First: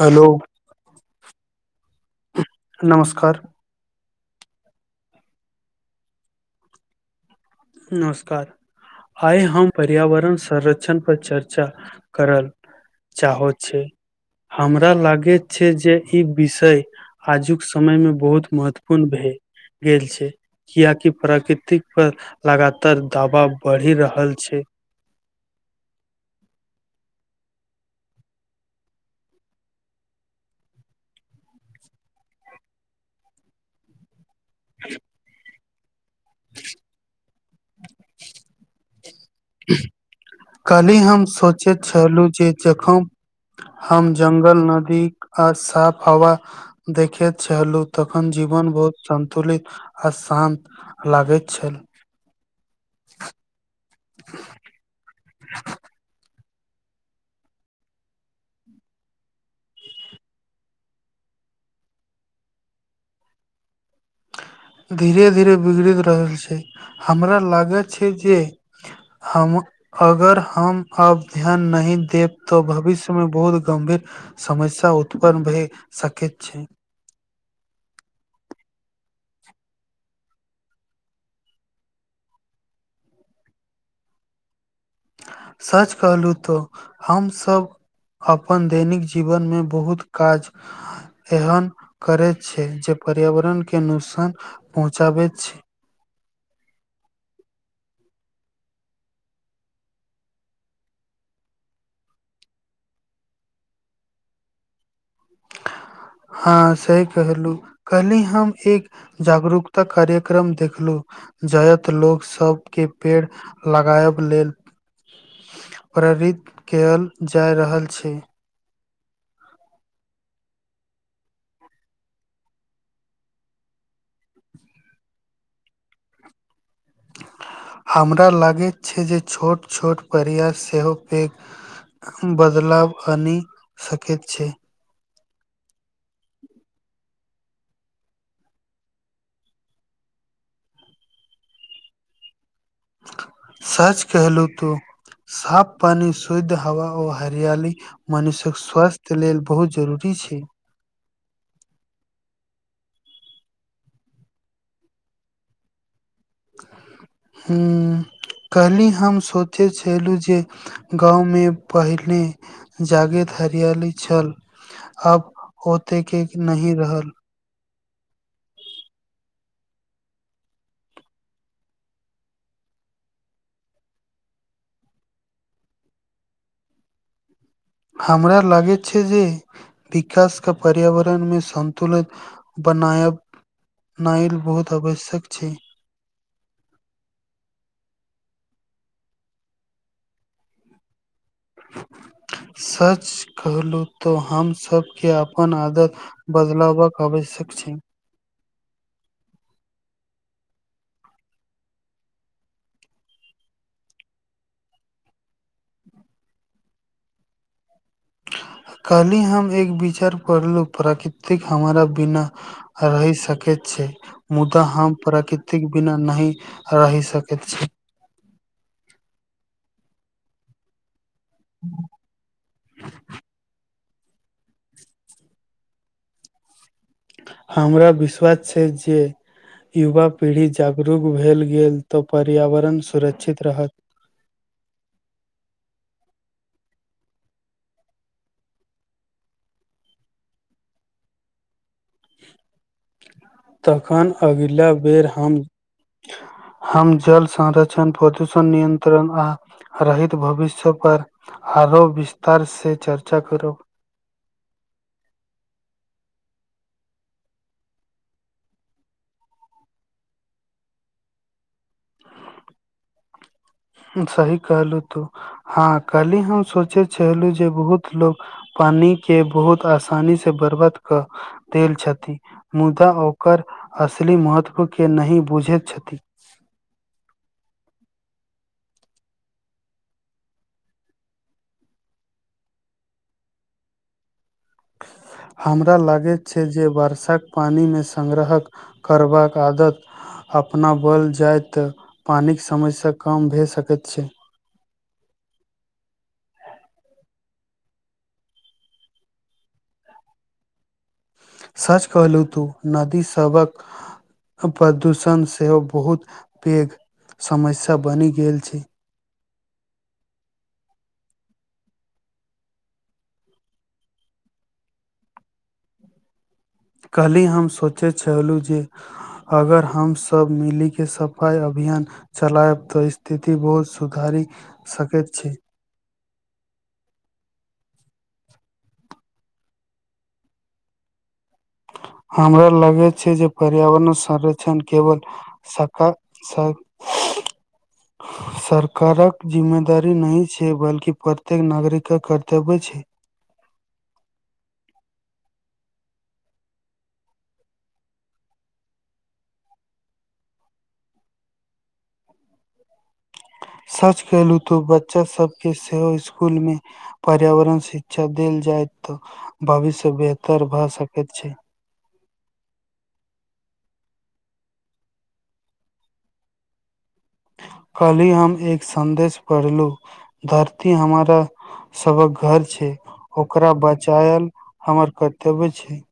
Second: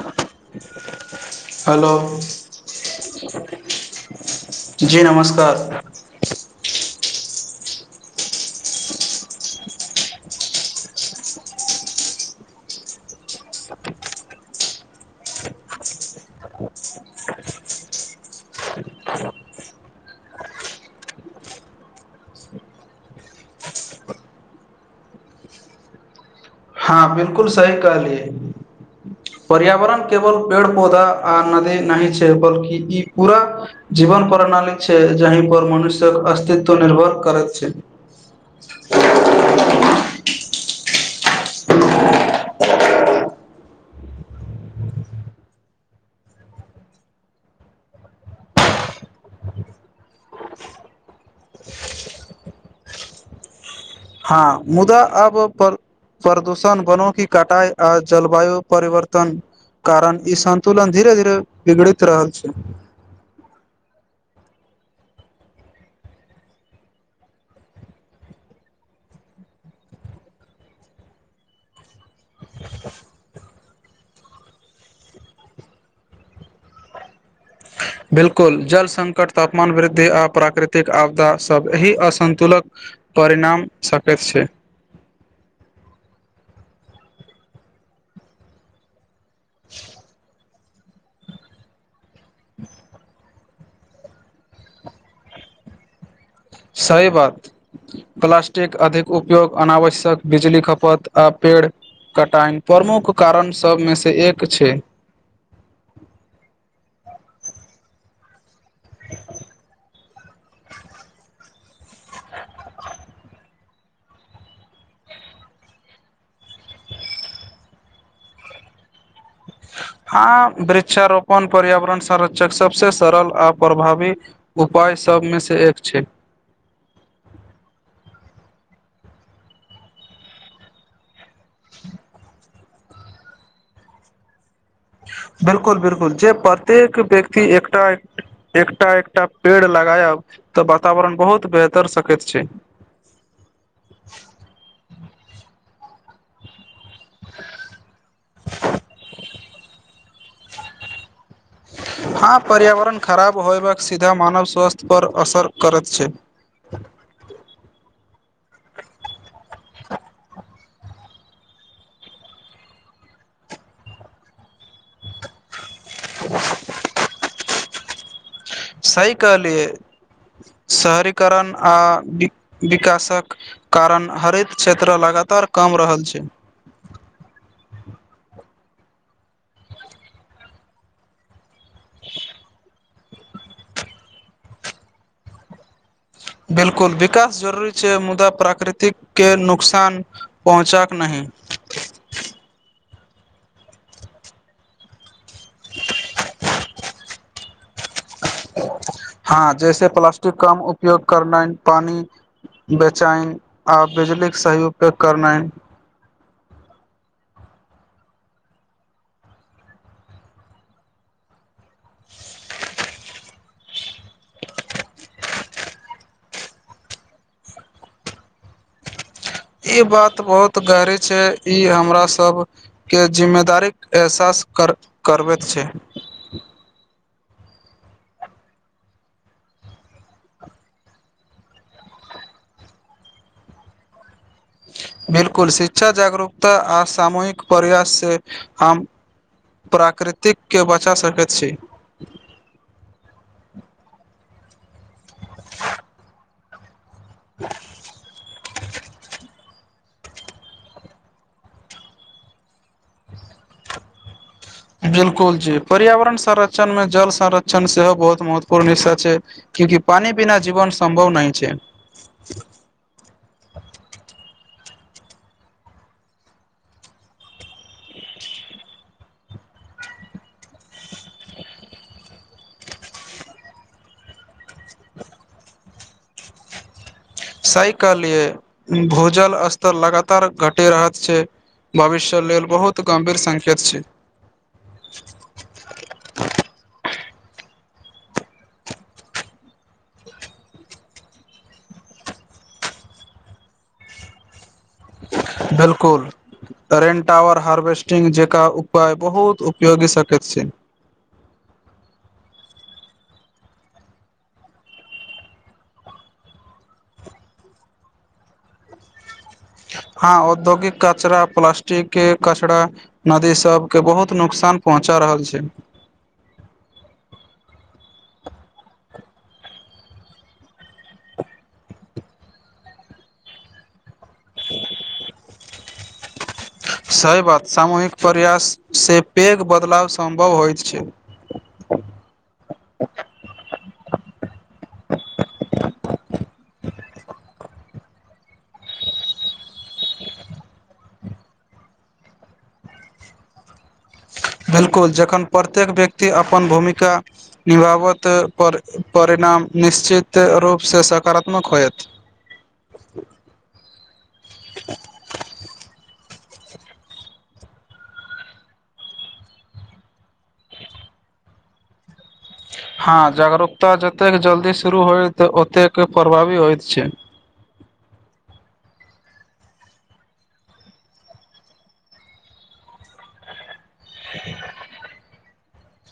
Hello hello नमस्कार जी नमस्कार नमस्कार आइ हम पर्यावरण संरक्षण पर चर्चा करल चाहो छै हमरा लागैत छै जे ई विषय आजुक समय में बहुत महत्वपूर्ण भेय भेल छै कियकि प्राकृतिक पर लगातार दबाब बढ़ि रहल छै हँ बिल्कुल सही कहलियै पर्यावरण केवल पेड़ पौधा आ नदी नही छै बल्कि ई पूरा जीवन प्रणाली छै जहि पर मनुष्यक अस्तित्व निर्भर करैत छै कल्हि हम सोचैत छलहुँ जे जखन हम जंगल नदी आ साफ हवा देखे छललु तखन जीवन बहुत संतुलित आ शान्त लागैत छल [inaudible] हाँ मुदा अब प्र-प्रदूषण बनौ की कटाइ आ जलवायु परिवर्तन कारण ई संन्तुलन धीरे-धीरे बिगड़ैत रहल छै। धीरे-धीरे बिगड़ि रहल छै हमरा लागै छै जे हम अगर हम आब ध्यान नहि देब तऽ भविष्यमे बहुत गंभीर समस्या उत्पन्न भइ सकैत छै बिल्कुल जल संकट तापमान वृद्धि आ प्राकृतिक आपदा सब एहि असन्तुलक परिणाम सकैत छै सच कहलहुँ तो हमसब अपन दैनिक जीवनमे बहुत काज एहन करै छै जे पर्यावरणके नुकसान पहुँचाबैत छै सही बात। प्लास्टिक अधिक उपयोग अनावश्यक बिजली खपत आ पेड़ कटाइन प्रमुख कारण सभमेसँ एक छै हाँ सहि कहलहूँ कहली हम एक जागरूकता कार्यक्रम देखलु। जायत लोक सबके पेड़ लगाएब लेल प्रेरित कएल जाइ रहल छै हाँ वृक्षारोपण पर्यावरण संरक्षक सबसे सरल आ प्रभावी। उपाय सभमेसँ एक छै हमरा लागैत छै जे छोट-छोट प्रयास सेहो पैघ। बदलाव आनि सकैत छै बिल्कुल बिल्कुल जे प्रत्येक व्यक्ति एकटा एकटा-एकटा पेड़ लगायब तऽ वातावरण बहुत बेहतर सकैत छै। सच कहलूं तु साफ पानी शुद्ध हवा ओ हरियली मनुष्य्यक स्वास्थ्य लेल बहुत जरूरी छै। हाँ पर्यावरण खराब होयबाक सीधा मानव स्वस्थ्य पर असर करैत छै हूँ काल्हि हम सोचे छलू जे गाँवमे पहिने जागे हरियाली छल। अब होते के नहि रहल। सही कहलियै शहरीकरण आ विक-विकासक। कारण हरित क्षेत्र लगातार कम रहल छै। हमरा लागैत छै जे विकासके पर्यावरणमे सन्त- -तुलन बनायब नाएल बहुत आवश्यक छै। बिल्कुल विकास जरुरी छै मुदा प्राकृतिकके नुकसान पहुँचक नहि सच कहलूँ तऽ हम सबके आब अपन आदत बदल बाक आवश्यक छे हाँ जैसे प्लासस्टिक कम उपयोग करैनाइ पानी बेचैन आ बिजलीके सही उपयोग करनाइ काल्हि हम एक विचार पढ़लहुँ प्राकृतिक हमरा बिना रहि सकै छै मुदा हम प्रकृतिके बिना नहि रहि सकैत छी ई बात बहुत गहरी छे ई हमरा सबके जिम्मेदारी एहसास कर करबेत छै हमरा विश्वास छे जे युवा पीढ़ी जागरूक भेल गेल तऽ पर्यावरण सुरक्षित रहत बिलकुल शिक्षा जागरूकता आ सामूहिक प्रयास से हम प्राकृतिक के बचा सकेत छी तखन अगिला बेर हम हम जल संरक्षण प्रदूषण नियनत्रण आ रहित भविष्य पर आरो विस्तार से चर्चा करब बिलकुल जी पर्यावरण संरक्षण में जल संरक्षण से हो बहुत महत्वपूर्ण हिस्सा छै क्यूंकि पीना बिना जीवन संभव नहि छै सही कहलु तू हा कल्हि हम सोचे छलहु जे बहुत लोक पानी के बहुत आसानी से बरबाद क देल छथि मुदा ओकर असली महत्व के ने बुझेत छथि सही कहलीये भूजल स्तर लगातार घटेत रहे छै भविष्य लेल बहुत गम्भीर संकेत छै हमरा लागेत छै जे वर्षा पानी मे संग्रहक करबाक आदत अपनाबल जाय तऽ पानी के समसया कम भए सकेत छै बिल्कुल तरेनटावर हार्वेस्टिंग जेक उपाय बहुत उपयोगी सकेत छै सच कहलु तू नदी सबक प्रदूषण सेहो बहुत पेघ समस्या बनि गेल छै हाँ औद्योगिक कचरा प्लासस्टिक कचरा नदी सब के बहुत नुकसान पहुँचा रहल छै कल्हि हम सोचे छहलु जे अगर हम सब मिलि के सफाई अभियान चलायब तऽ स्थिति बहुत सुधारी सकेत छी सही बात सामूहिक प्रयास से पैग बदलाव सम्भव होइत छै हमरा लगे छै जे पर्यावरण संरक्षण केवल सका [unintelligible] सरकारक जिम्मेदारी नही छै बल्कि प्रत्येक नागरिक के कर्तव्य छै बिलकुल जखन प्रत्येक व्यक्ति अपन भूमिका निभावत पर परिणाम निश्चित रूप से सकारात्मक होयत सच केलहु तो बच्चा सबके सेहो सकुल में पर्यावरण शिक्षा देल जाय तऽ भविष्य बेहतर भए सकेत छै हा जागरूकता जतेक जल्दी शुरू होइत ओतेक प्रभावी होइत छै कल्हि हम एक सन्देश पढ़लु धरती हमारा सबक घर छै ओकरा बचायल हमर कर्तव्य छै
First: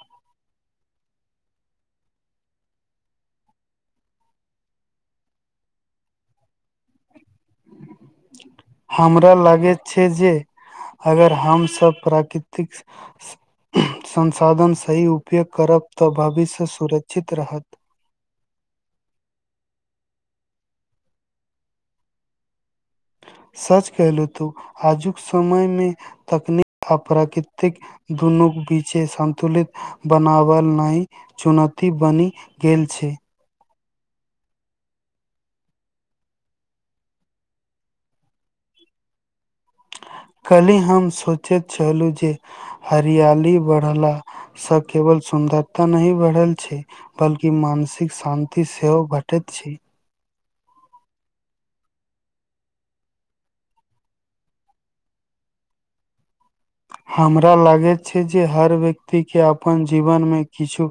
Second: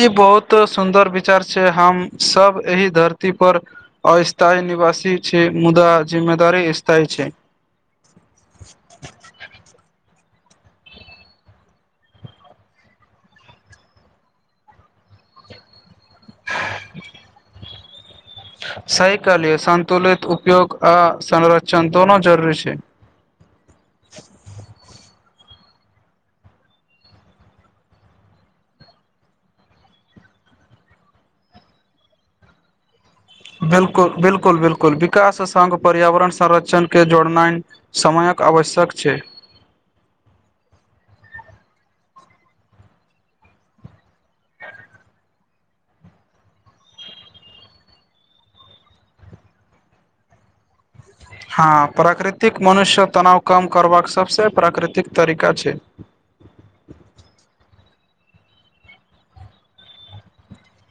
ई बहुत सुन्दर विचार छै हम सब ऐही धरती पर अस्थायी निवासी छी मुद्दा जिम्मेदारी स्थायी छै हमरा लागैत छै जे अगर हमसब प्राकृतिक संसाधन सही उपयोग करब तऽ भविष्य सुरक्षित रहत सही कहलियै संतुलित उपयोग आ संरचन दोनो जरुरी छै सच कलहु तू आजुक समयमे तकनीक आ प्राकृतिक दुनूक बीचे सन्तुलित बनाबल नइ चुनोती बनि गेल छै बिल्कुल बिल्कुल बिल्कुल विकास सङ्ग पर्यावरण संरक्षणके जोड़नाइ समयक आवश्यक छै काल्हि हम सोचेत छलू जे हरियाली बढ़ला स केवल सुन्दरता नहि बढ़ल छै बल्कि मानसिक शान्ति सेहो घटैत छै हाँ प्राकृतिक मनुष्य तनाव कम करबाक सबसे प्राकृतिक तरीका छै हमरा लागैत छै जे हर व्यक्तिके अपन जीवनमे किछु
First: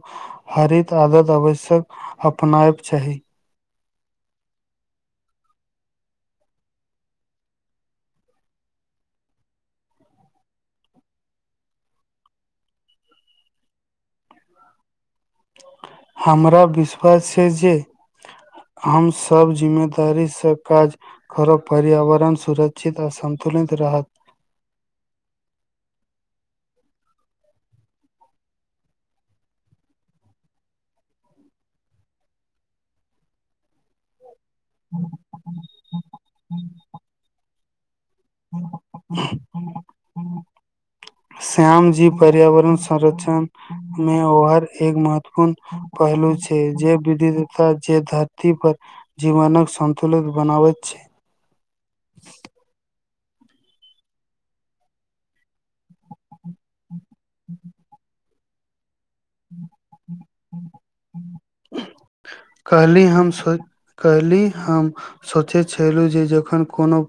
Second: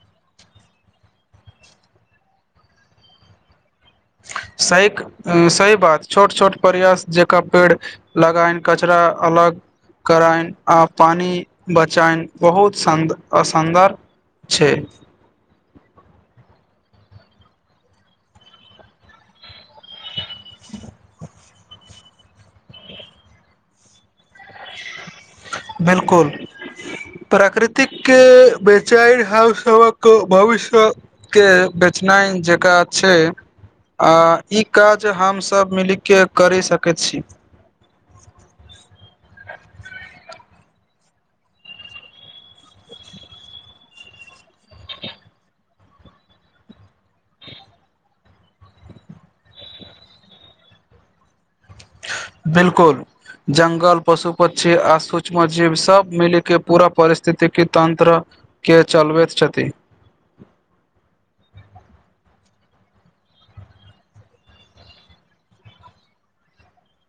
हरित आदत आवश्यक अपनाएब चाही सहीक सही बात छोट छोट प्रयास जेका पेड़ लगाइन कचरा अलग [unintelligible] कराइन आ पानि बचाइन [unintelligible] बहुत सन्द असन्दर [unintelligible] छै हमरा विश्वास छै जे हम सब जिम्मेदारीसँ काज करब पर्यावरण सुरक्षित आ सन्तुलित रहत बिल्कुल प्राकृतिक बेचइ हम सबहक भविष्य के बेचनाइन जेका छै आ ई काज हमसभ मिलिके करि सकैत छी हूँ श्याम जी पर्यावरण संरक्षण मे ओहार एक महत्वपूर्ण पहलू छै जे विधिता जे धरती पर जीवनक संन्तुलित बनाबैत छै बिल्कुल जंगल पशु पक्षी आ सूक्ष्म जीव सब मिलीके पूरा परिस्थिति तंत्र के चलबैत छथि कहली हम सोच कहली हम सोचै छेलू जे जखन कोनो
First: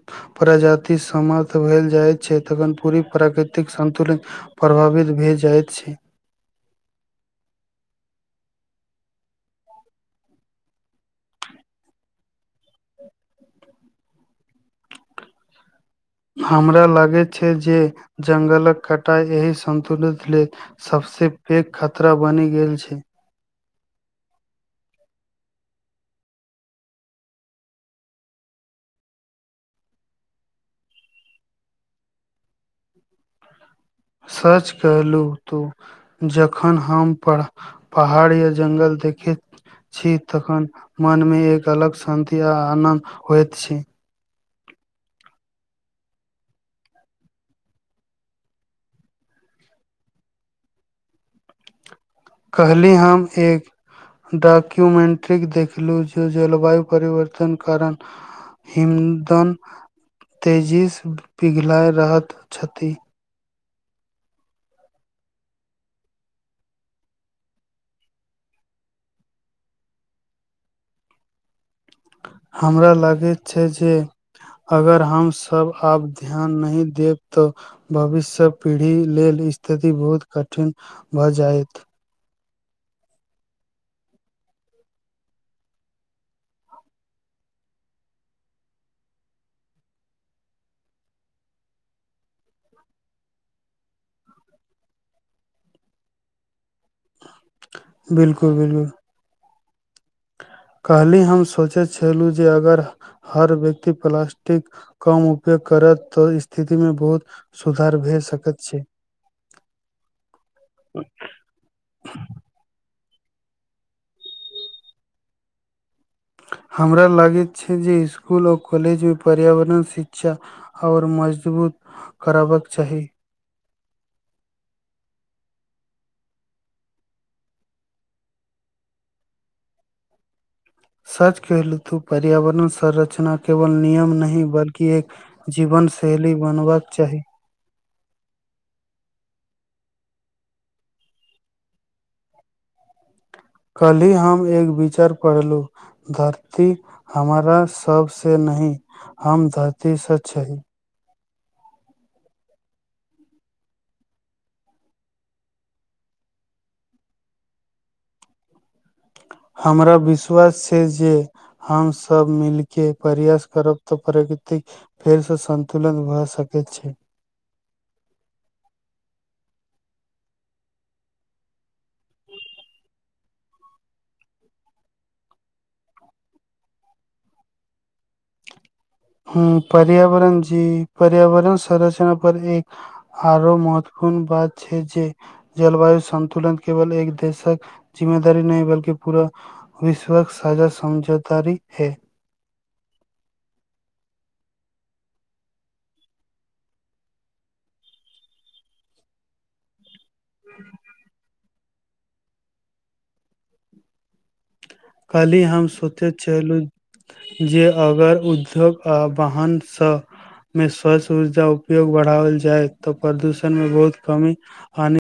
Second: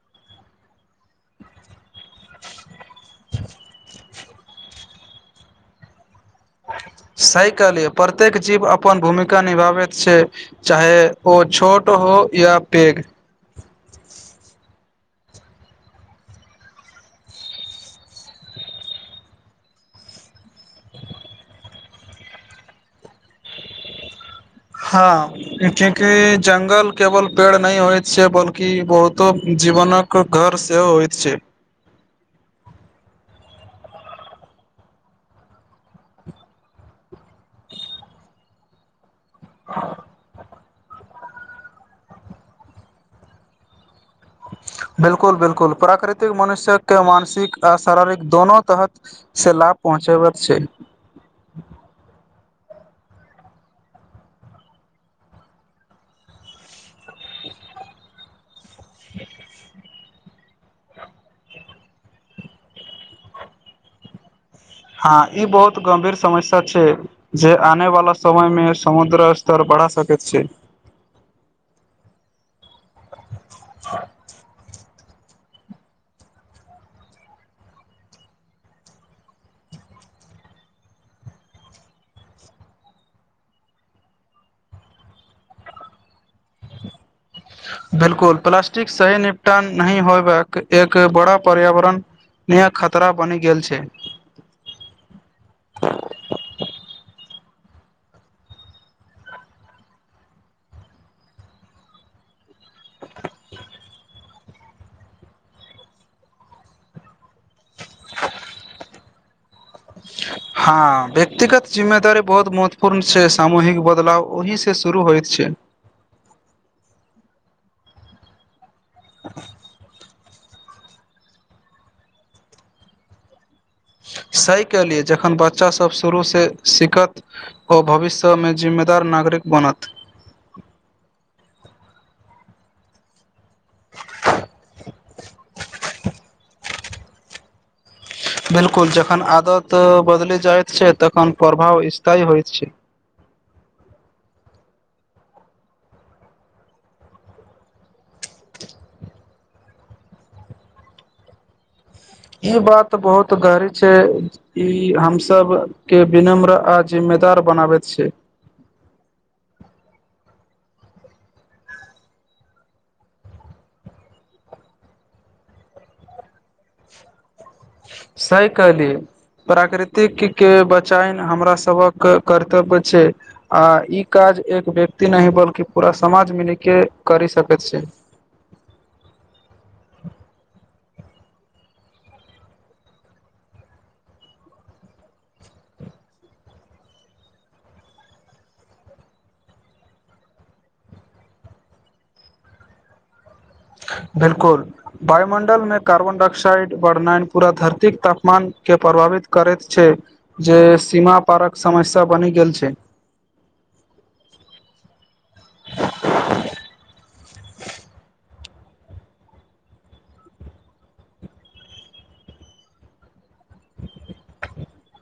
प्रजाति समाप्त भेल जाइ छै तखन पूरी प्राकृतिक सन्तुलन प्रभावित भेए जाइत छै सही कहलियै प्रत्येक जीव अपन भूमिका निभाबैत छै चाहे ओ छोट हो या पैघ हमरा लागैत छै जे जंगलक कटाइ एहि सन्तुलित लेल सबसे पैघ खतरा बनि गेल छै हाँ क्यूंकि जंगल केवल पेड़ नहि होइत छै बल्कि बहुतो जीवनक -क घर सेहो होइत छै [inaudible] सच कहलू तू जखन हम पहाड़ या जंगल देखैत छी तखन मनमे एक अलग शान्ति आ आनन्द होइत छी बिल्कुल बिल्कुल प्राकृतिक मनुष्यकके मानसिक आ शारीरिक दोनो तहत से लाभ पहुँचबैत छै कहली हम एक डॉक्यूमेंट्री देखलूं जे जलवायु परिवर्तन कारण हिन्दन तेजीस पिघलाइ रहैत छथि हँ ई बहुत गम्भीर समस्या छै जे आने वाला समय मे समुद्र स्तर बढ़ा सकैत छै। हमरा लागैत छै जे अगर हम सब आब ध्यान नहि देब तऽ भविष्य पीढ़ी लेल स्थिति बहुत कठिन भऽ जायत बिलकुल प्लास्टिक सही निपटान नहि होयबाक एक बड़ा पर्यावरण नया खतरा बनि गेल छै बिलकुल बिलकुल कल्हि हम सोचे छेलू जे अगर हर व्यक्ति प्लास्टिक कम उपयोग करत तऽ स्थितिमे बहुत सुधार भए सकैत छै हँ व्यक्तिगत जिम्ममेदारी बहुत महत्व पूर्ण छै सामूहिक बदलाव ओहि से शुरू होइत छै। हमरा लागे छै जे इस्कूल आओर कॉलेज मे पर्यावरण शि क्षा आओर मजबूत करबाक चाही। सही केलिए जखन बच्चासभ शुरूसे सिखत ओ भविष्य मे जिम्मेदार नागरिक बनत सच कहलू तू पर्यावरण संरचना केवल नियम नहि बल्कि एक जीवनशैली बनबाक चाही। बिलकुल जखन आदत बदलि जाइत छै। तखन प्रभाव स्थाय होइत छै। कल्हि हम एक विचार पढ़लु धरती हमरा सब से नहि हम धरतीसँ छहि ई बात बहुत गहरी छै ई हम सब केँ विनम्र आ जिम्मेदार बनाबैत छै। हमरा विश्वास छै जे हम सभ मिल केँ प्रयास करब तऽ प्रकृतिक फेर सँ सन्तुलन भऽ सकैत छै सही कहली प्राकृतिक केँ बचाइन हमरा सबके कर्तव्य छै आ ई काज एक व्यक्ति नहि बल्कि पूरा समाज मिली केँ करि सकैत छै। हुँ पर्यावरण जी पर्यावरण संरचना पर एक आउरो महत्वपूर्ण बात छै जे जलवायु संन्तुलन केवल एक देशक जिम्मेदारी नहि बल्कि पूरा विश्वक साजा समझौदारी है बिलकुल वायुमण्डलमे कार्बन डाइऑकसाइड बढ़नाइन पूरा धरतीक तापमान केँ प्रभावित करैत छै जे सीमा पारक समस्या बनि गेल छै कल्हि हम सोचैत छलू जे अगर उद्योग आ वाहन सँ मे स्वच्छ ऊर्जा उपयोग बढ़ाओल जाय तऽ प्रदूषण मे बहुत कमी आनि